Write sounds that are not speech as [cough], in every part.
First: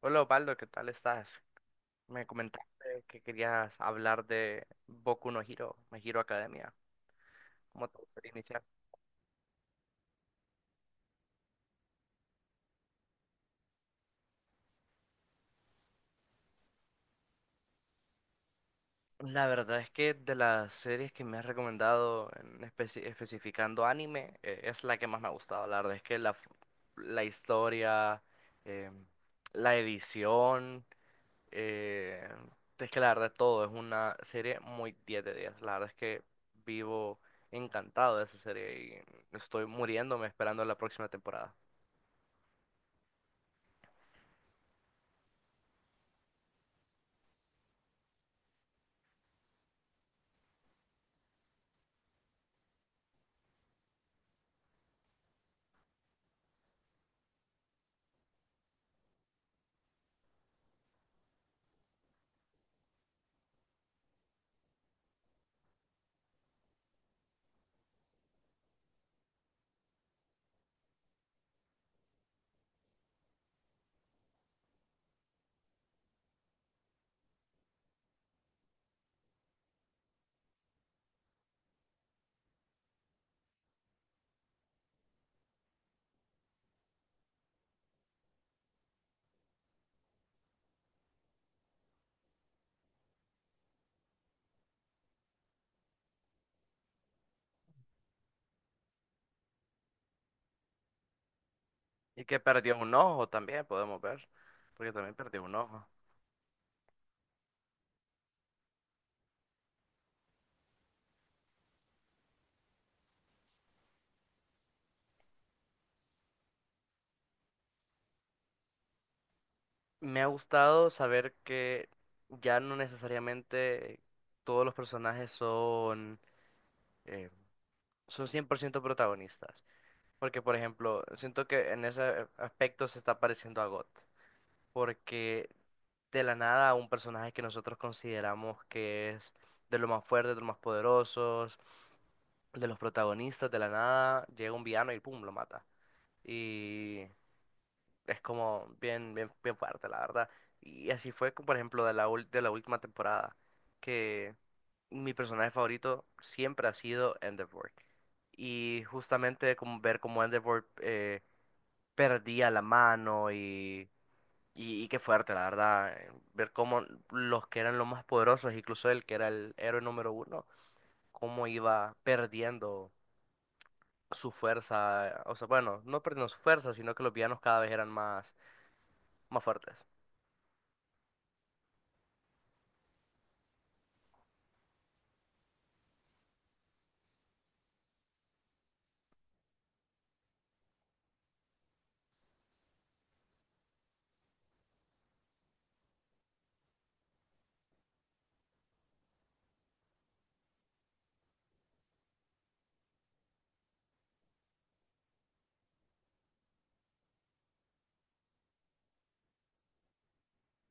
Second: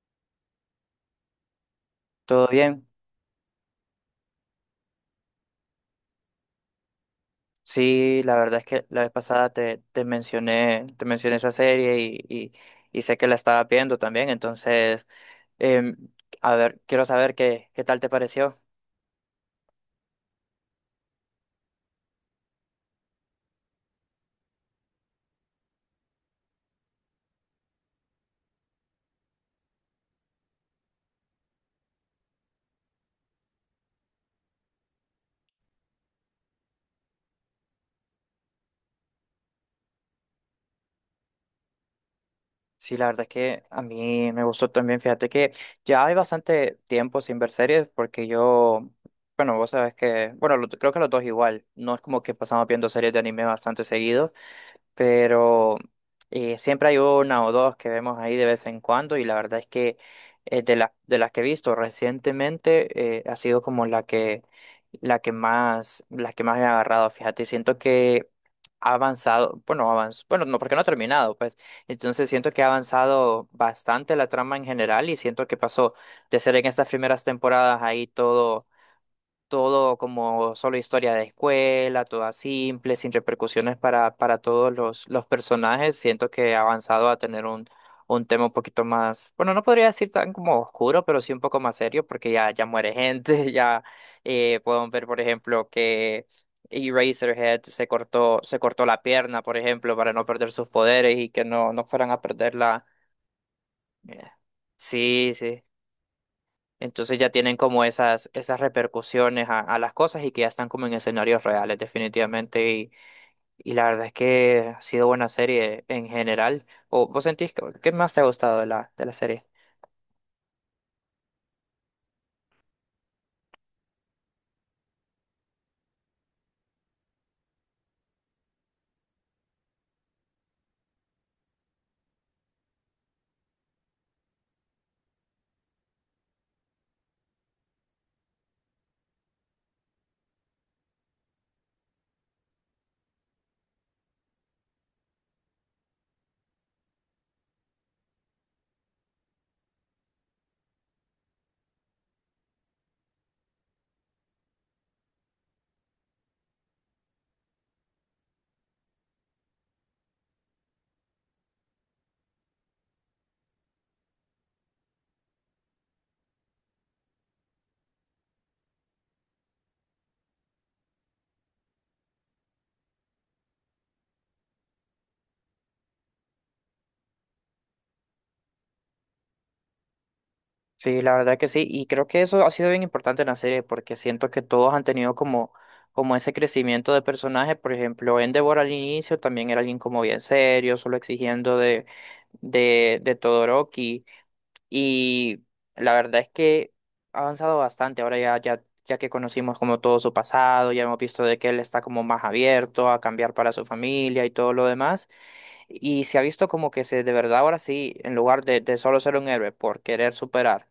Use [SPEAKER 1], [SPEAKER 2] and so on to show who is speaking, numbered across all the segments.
[SPEAKER 1] Hola Osvaldo, ¿qué tal estás? Me
[SPEAKER 2] ¿Todo bien?
[SPEAKER 1] comentaste que querías hablar de Boku no Hero, My Hero Academia. ¿Cómo te
[SPEAKER 2] Sí,
[SPEAKER 1] gustaría
[SPEAKER 2] la verdad
[SPEAKER 1] iniciar?
[SPEAKER 2] es que la vez pasada te mencioné, te mencioné esa serie y sé que la estaba viendo también, entonces, em, a ver, quiero saber qué tal te pareció.
[SPEAKER 1] La verdad es que de las series que me has recomendado, especificando anime, es la que más me ha gustado. La verdad es que la historia, eh, la edición, eh, es que la verdad todo es una serie muy 10 de 10. La verdad es que vivo encantado de esa serie y estoy muriéndome esperando la próxima temporada.
[SPEAKER 2] Sí, la verdad es que a mí me gustó también, fíjate que ya hay bastante tiempo sin ver series porque yo, bueno, vos sabes que, bueno, creo que los dos igual, no es como que pasamos viendo series de anime bastante seguido. Pero siempre hay una o dos que vemos ahí de vez en cuando y la verdad es que de las que he visto recientemente ha sido como la que la que más me ha agarrado, fíjate, siento que ha avanzado, bueno, bueno, no porque no ha terminado, pues. Entonces siento que ha avanzado bastante la trama en general y siento que pasó de ser en estas primeras temporadas ahí todo todo como solo historia de escuela, toda simple, sin repercusiones para todos los personajes. Siento que ha avanzado a tener un tema un poquito más, bueno, no podría decir tan como oscuro, pero sí un poco más serio, porque ya muere gente, [laughs] ya podemos ver, por ejemplo, que Eraserhead se cortó la pierna, por ejemplo, para no perder sus poderes y que no fueran a
[SPEAKER 1] Y que perdió
[SPEAKER 2] perderla.
[SPEAKER 1] un ojo también, podemos
[SPEAKER 2] Eh,
[SPEAKER 1] ver, porque también
[SPEAKER 2] Sí,
[SPEAKER 1] perdió un
[SPEAKER 2] sí.
[SPEAKER 1] ojo.
[SPEAKER 2] Entonces ya tienen como esas repercusiones a las cosas y que ya están como en escenarios reales definitivamente. Y la verdad es que ha sido buena serie en general. ¿O vos sentís que, qué más te ha gustado de de la serie?
[SPEAKER 1] Me ha gustado saber que ya no necesariamente todos los personajes son, eh, son 100% protagonistas, porque por ejemplo, siento que en ese aspecto se está pareciendo a GOT, porque de la nada un personaje que nosotros consideramos que es de los más fuertes, de los más poderosos, de los protagonistas, de la nada llega un villano y pum, lo mata. Y es como bien, bien, bien fuerte, la verdad. Y así fue, como, por ejemplo, de la última temporada, que mi personaje favorito siempre ha sido Endeavor. Y justamente como ver cómo Endeavor perdía la mano y qué fuerte, la verdad. Ver cómo los que eran los más poderosos, incluso él que era el héroe número 1, cómo iba perdiendo su fuerza. O sea, bueno, no perdiendo su fuerza, sino que los villanos cada vez eran más, más fuertes.
[SPEAKER 2] Sí, la verdad que sí. Y creo que eso ha sido bien importante en la serie porque siento que todos han tenido como ese crecimiento de personaje. Por ejemplo, Endeavor al inicio también era alguien como bien serio, solo exigiendo de Todoroki. Y la verdad es que ha avanzado bastante. Ahora ya que conocimos como todo su pasado, ya hemos visto de que él está como más abierto a cambiar para su familia y todo lo demás. Y se ha visto como que se, de verdad ahora sí, en lugar de solo ser un héroe por querer superar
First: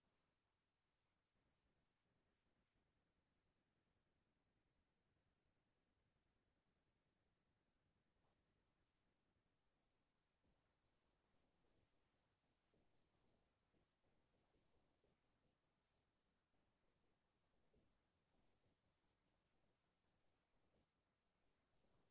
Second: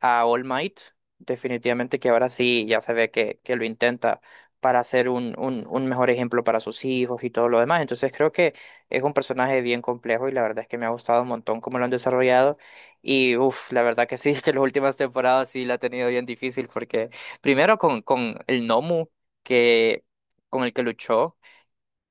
[SPEAKER 2] a All Might, definitivamente que ahora sí ya se ve que lo intenta para ser un mejor ejemplo para sus hijos y todo lo demás. Entonces creo que es un personaje bien complejo y la verdad es que me ha gustado un montón cómo lo han desarrollado. Y uff, la verdad que sí, [laughs] que las últimas temporadas sí la ha tenido bien difícil porque primero con el Nomu que, con el que luchó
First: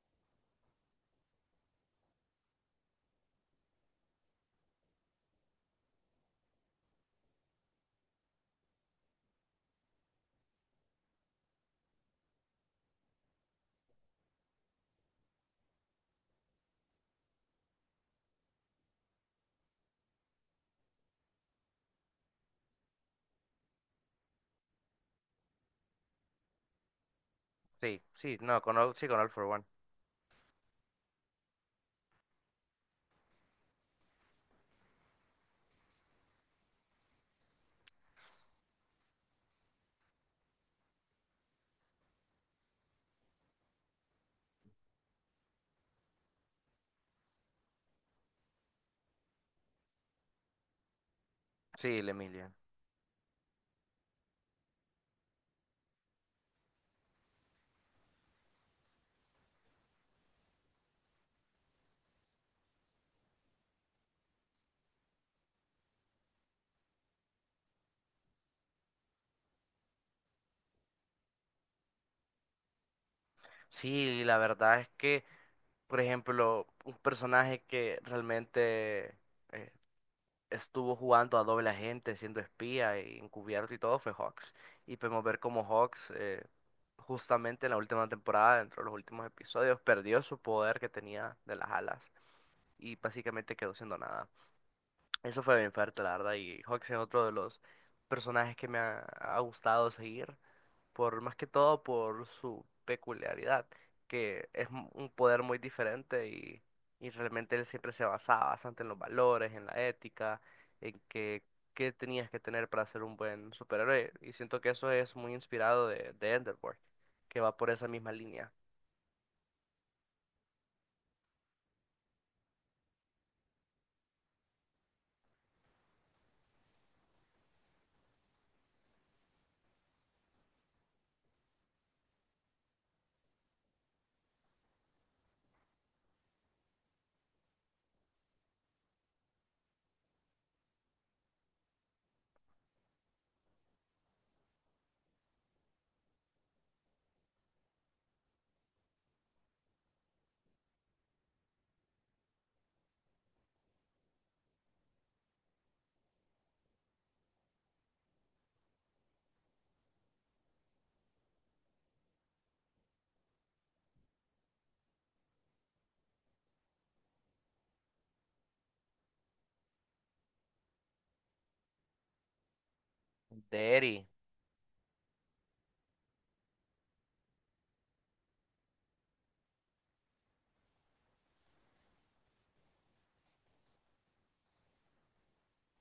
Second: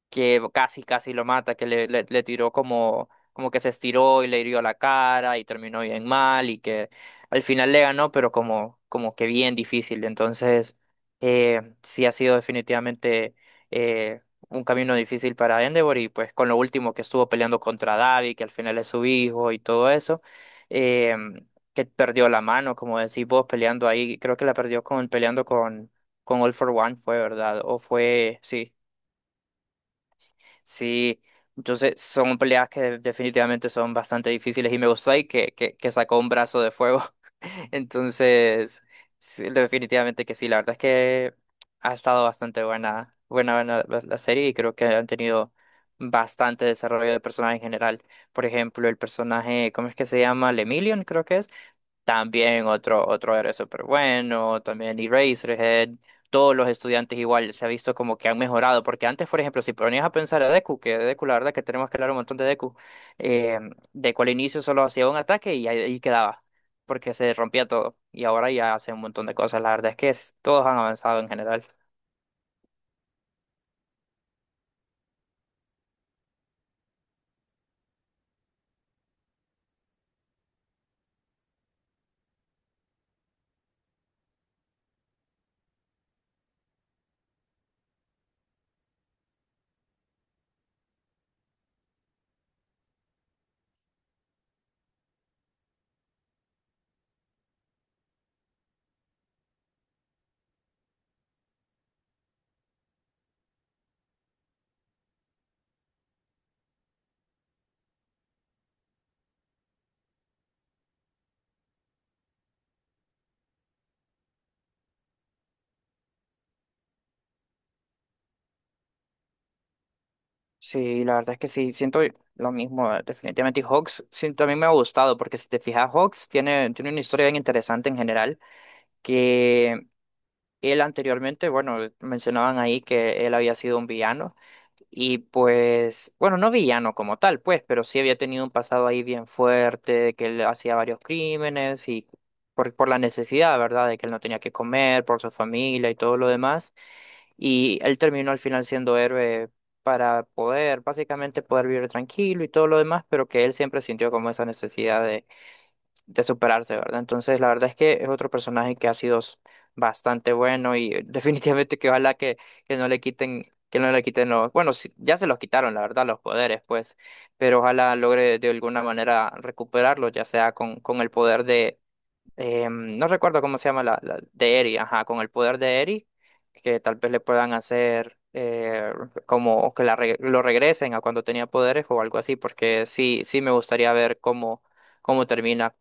[SPEAKER 2] que casi lo mata, que le tiró como, como que se estiró y le hirió la cara y terminó bien mal y que al final le ganó, pero como, como que bien difícil. Entonces, sí ha sido definitivamente eh, un camino difícil para Endeavor y pues con lo último que estuvo peleando contra Davi, que al final es su hijo y todo eso, eh, que perdió la mano, como decís vos, peleando ahí, creo que la perdió con, peleando con... Con All for One fue, ¿verdad? O
[SPEAKER 1] Sí, sí,
[SPEAKER 2] fue,
[SPEAKER 1] no,
[SPEAKER 2] sí,
[SPEAKER 1] con All, sí, con All for One.
[SPEAKER 2] sí, entonces son peleas que definitivamente son bastante difíciles y me gustó ahí que sacó un brazo de fuego. [laughs] Entonces, sí, definitivamente que sí, la verdad es que ha estado bastante buena, buena, buena la serie y creo que han tenido bastante desarrollo de personaje en general. Por ejemplo, el personaje, ¿cómo es que se llama? Lemillion, creo que es.
[SPEAKER 1] Sí, el Emilio.
[SPEAKER 2] También otro, otro era súper bueno, también Eraserhead, todos los estudiantes igual se ha visto como que han mejorado, porque antes, por ejemplo, si ponías a pensar a Deku, que Deku, la verdad que tenemos que hablar un montón de Deku, eh, Deku al inicio solo hacía un ataque y ahí, ahí quedaba, porque se rompía todo, y ahora ya hace un montón de cosas, la verdad es que todos han avanzado en general.
[SPEAKER 1] Sí, la verdad es que, por ejemplo, un personaje que realmente eh, estuvo jugando a doble agente, siendo espía y encubierto y todo, fue Hawks. Y podemos ver cómo Hawks, justamente en la última temporada, dentro de los últimos episodios, perdió su poder que tenía de las alas y básicamente quedó siendo nada. Eso fue bien fuerte, la verdad. Y Hawks es otro de los personajes que me ha gustado seguir por más que todo por su peculiaridad, que es un poder muy diferente y realmente él siempre se basaba bastante en los valores, en la ética, en que qué tenías que tener para ser un buen superhéroe. Y siento que eso es muy inspirado de Enderborn, que va por esa misma línea.
[SPEAKER 2] Sí, la verdad es que sí, siento lo mismo, definitivamente. Y Hawks sí, también me ha gustado, porque si te fijas, Hawks tiene una historia bien interesante en general, que él anteriormente, bueno, mencionaban ahí que él había sido un villano y pues, bueno, no villano como tal, pues, pero sí había tenido un pasado ahí bien fuerte, de que él hacía varios crímenes y por la necesidad, ¿verdad? De que él no tenía que comer, por su familia y todo lo demás. Y él terminó al final siendo héroe para poder, básicamente, poder vivir tranquilo y todo lo demás, pero que él siempre sintió como esa necesidad de superarse, ¿verdad? Entonces, la verdad es que es otro personaje que ha sido bastante bueno y [laughs] definitivamente que ojalá que no le quiten, que no le quiten los, bueno, sí, ya se los quitaron, la verdad, los poderes, pues, pero ojalá logre de alguna manera recuperarlos, ya sea con el poder de, no recuerdo
[SPEAKER 1] De
[SPEAKER 2] cómo se llama
[SPEAKER 1] Eri.
[SPEAKER 2] de Eri, ajá, con el poder de Eri, que tal vez le puedan hacer... como que lo regresen a cuando tenía poderes o algo así, porque sí, sí me gustaría ver cómo, cómo termina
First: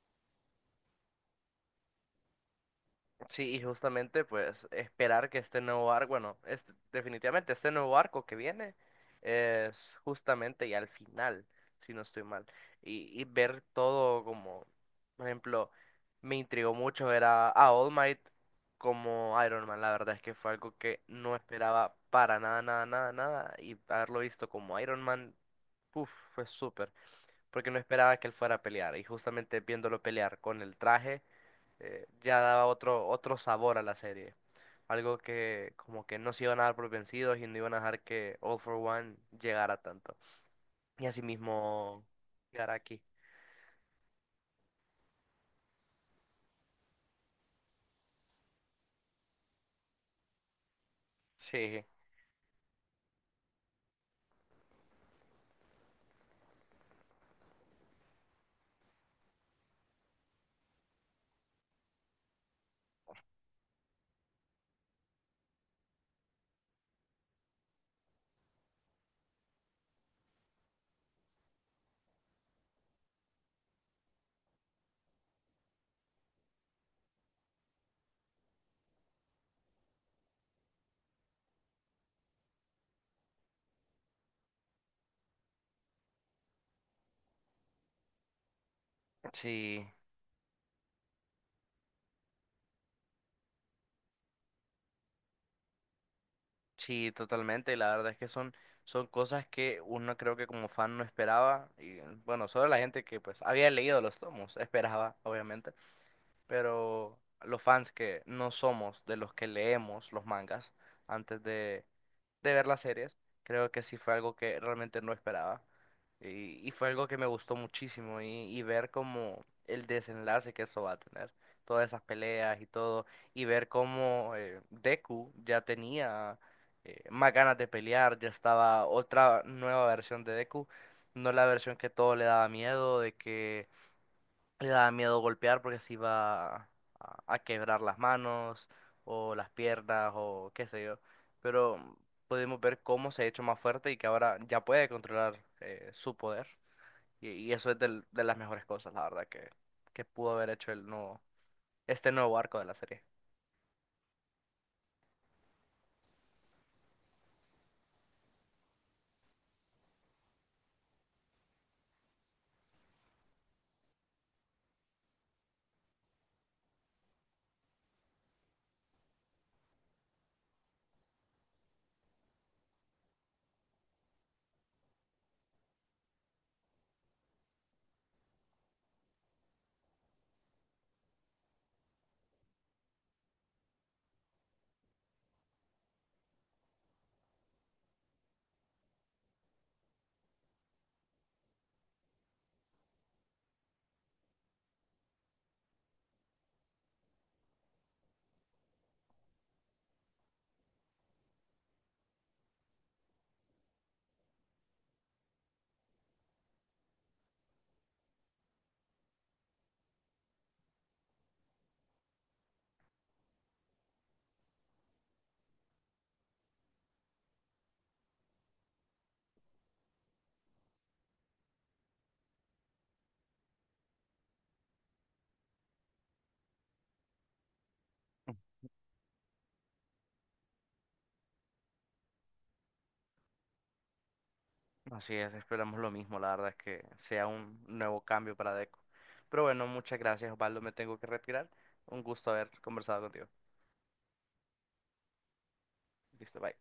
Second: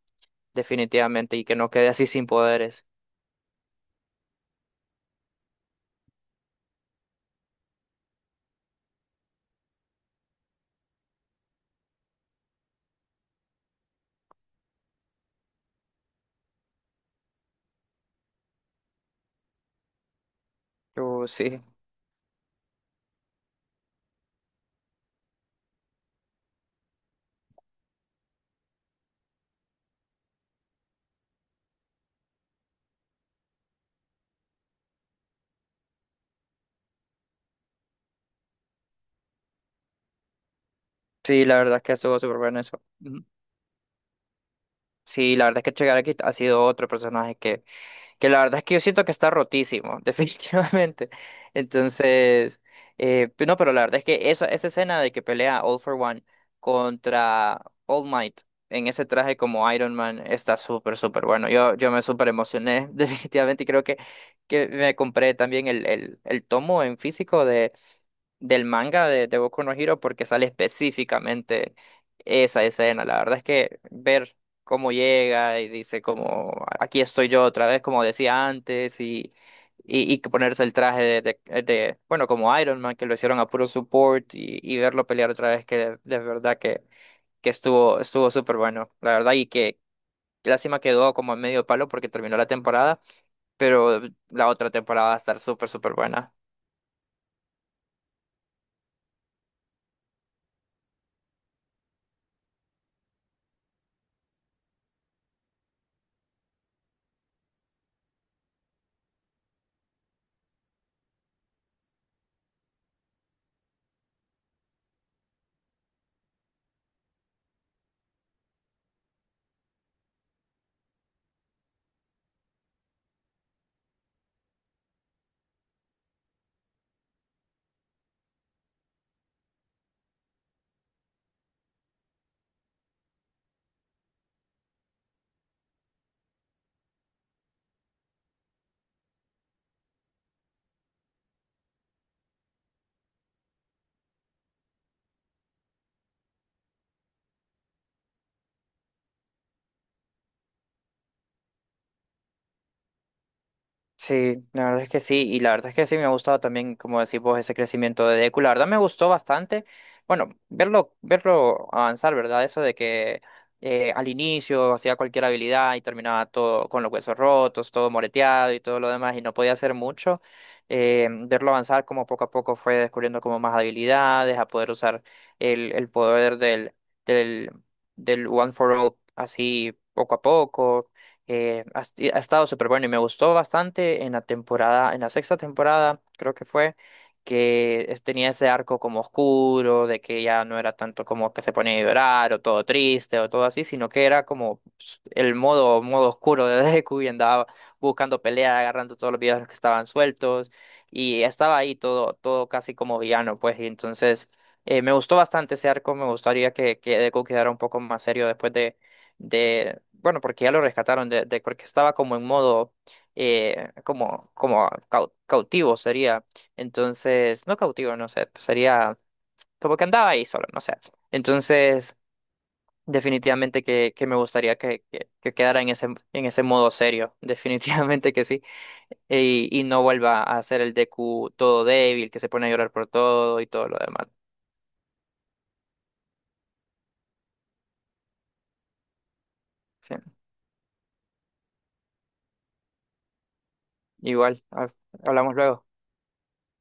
[SPEAKER 2] definitivamente, y que no quede así sin poderes.
[SPEAKER 1] Sí, y justamente pues esperar que este nuevo arco, definitivamente este nuevo arco que viene es justamente ya al final, si no estoy mal. Y ver todo como, por ejemplo, me intrigó mucho ver a All Might como Iron Man. La verdad es que fue algo que no
[SPEAKER 2] Sí,
[SPEAKER 1] esperaba para nada, nada, nada, nada. Y haberlo visto como Iron Man, uf, fue súper. Porque no esperaba que él fuera a pelear. Y justamente viéndolo pelear con el traje ya daba otro, otro sabor a la serie. Algo que como que no se iban a dar por vencidos y no iban a dejar que All for One llegara tanto. Y
[SPEAKER 2] sí, la verdad es que
[SPEAKER 1] asimismo
[SPEAKER 2] estuvo súper bueno
[SPEAKER 1] llegar
[SPEAKER 2] eso.
[SPEAKER 1] aquí.
[SPEAKER 2] Ujú. Sí, la verdad es que Chegaraki ha sido otro personaje que la verdad es que yo siento que está rotísimo, [laughs] definitivamente.
[SPEAKER 1] Sí,
[SPEAKER 2] Entonces, no, pero la verdad es que eso, esa escena de que pelea All for One contra All Might en ese traje como Iron Man está súper, súper bueno. Yo me súper emocioné, [laughs] definitivamente, y creo que me compré también el tomo en físico del manga de Boku no Hero porque sale específicamente esa escena. La verdad es que ver cómo llega y dice como aquí estoy yo otra vez, como decía antes, y que ponerse el traje de, bueno, como Iron Man, que lo hicieron a puro support y verlo pelear otra vez, que de verdad que estuvo estuvo súper bueno, la verdad, y que
[SPEAKER 1] sí,
[SPEAKER 2] lástima quedó como en medio palo porque terminó la temporada, pero la otra temporada va a estar súper, súper buena.
[SPEAKER 1] sí, totalmente. La verdad es que son, son cosas que uno creo que como fan no esperaba. Y bueno, solo la gente que pues había leído los tomos esperaba, obviamente. Pero los fans que no somos de los que leemos los mangas antes de ver las series, creo que sí fue algo que realmente no esperaba. Y fue algo que me gustó muchísimo y ver como el desenlace que eso va a tener, todas esas peleas y todo, y ver cómo Deku ya tenía más ganas de pelear, ya estaba otra nueva versión de Deku, no la versión que todo le daba miedo, de que le daba miedo golpear porque se iba a quebrar las manos o las piernas o qué sé yo. Pero pudimos ver cómo se ha hecho más fuerte y que ahora ya puede controlar su poder. Y eso es de las mejores cosas, la verdad, que pudo haber hecho este nuevo arco de la serie.
[SPEAKER 2] Sí, la verdad es que sí, y la verdad es que sí me ha gustado también, como decís vos, ese crecimiento de Deku. La verdad me gustó bastante, bueno, verlo avanzar, ¿verdad? Eso de que al inicio hacía cualquier habilidad y terminaba todo con los huesos rotos, todo moreteado y todo lo demás, y no podía hacer mucho. Verlo avanzar como poco a poco fue descubriendo como más habilidades, a poder usar el poder del, del One for All así poco a poco ha estado súper bueno y me gustó bastante en la temporada, en la sexta temporada, creo que fue, que tenía ese arco como oscuro, de que ya no era tanto como que se ponía a llorar o todo triste o todo así, sino que era como pues, el modo, modo oscuro de [laughs] Deku y andaba buscando pelea, agarrando todos los villanos que estaban sueltos y estaba ahí todo, todo casi como villano, pues, y entonces me gustó bastante ese arco, me gustaría que Deku quedara un poco más serio después de bueno, porque ya lo rescataron, porque estaba como en modo, como, como cautivo sería. Entonces, no cautivo, no sé, pues sería como que andaba ahí solo, no sé. Entonces, definitivamente que me gustaría que quedara en ese modo serio, [laughs] definitivamente que sí. Y no vuelva a ser el DQ todo débil, que se pone a llorar por todo y todo lo demás.
[SPEAKER 1] Así es, esperamos lo mismo, la verdad es que sea un nuevo cambio para Deco. Pero bueno,
[SPEAKER 2] Sí.
[SPEAKER 1] muchas gracias, Osvaldo, me tengo que retirar. Un gusto haber conversado contigo.
[SPEAKER 2] Igual, hablamos luego.
[SPEAKER 1] Listo, bye.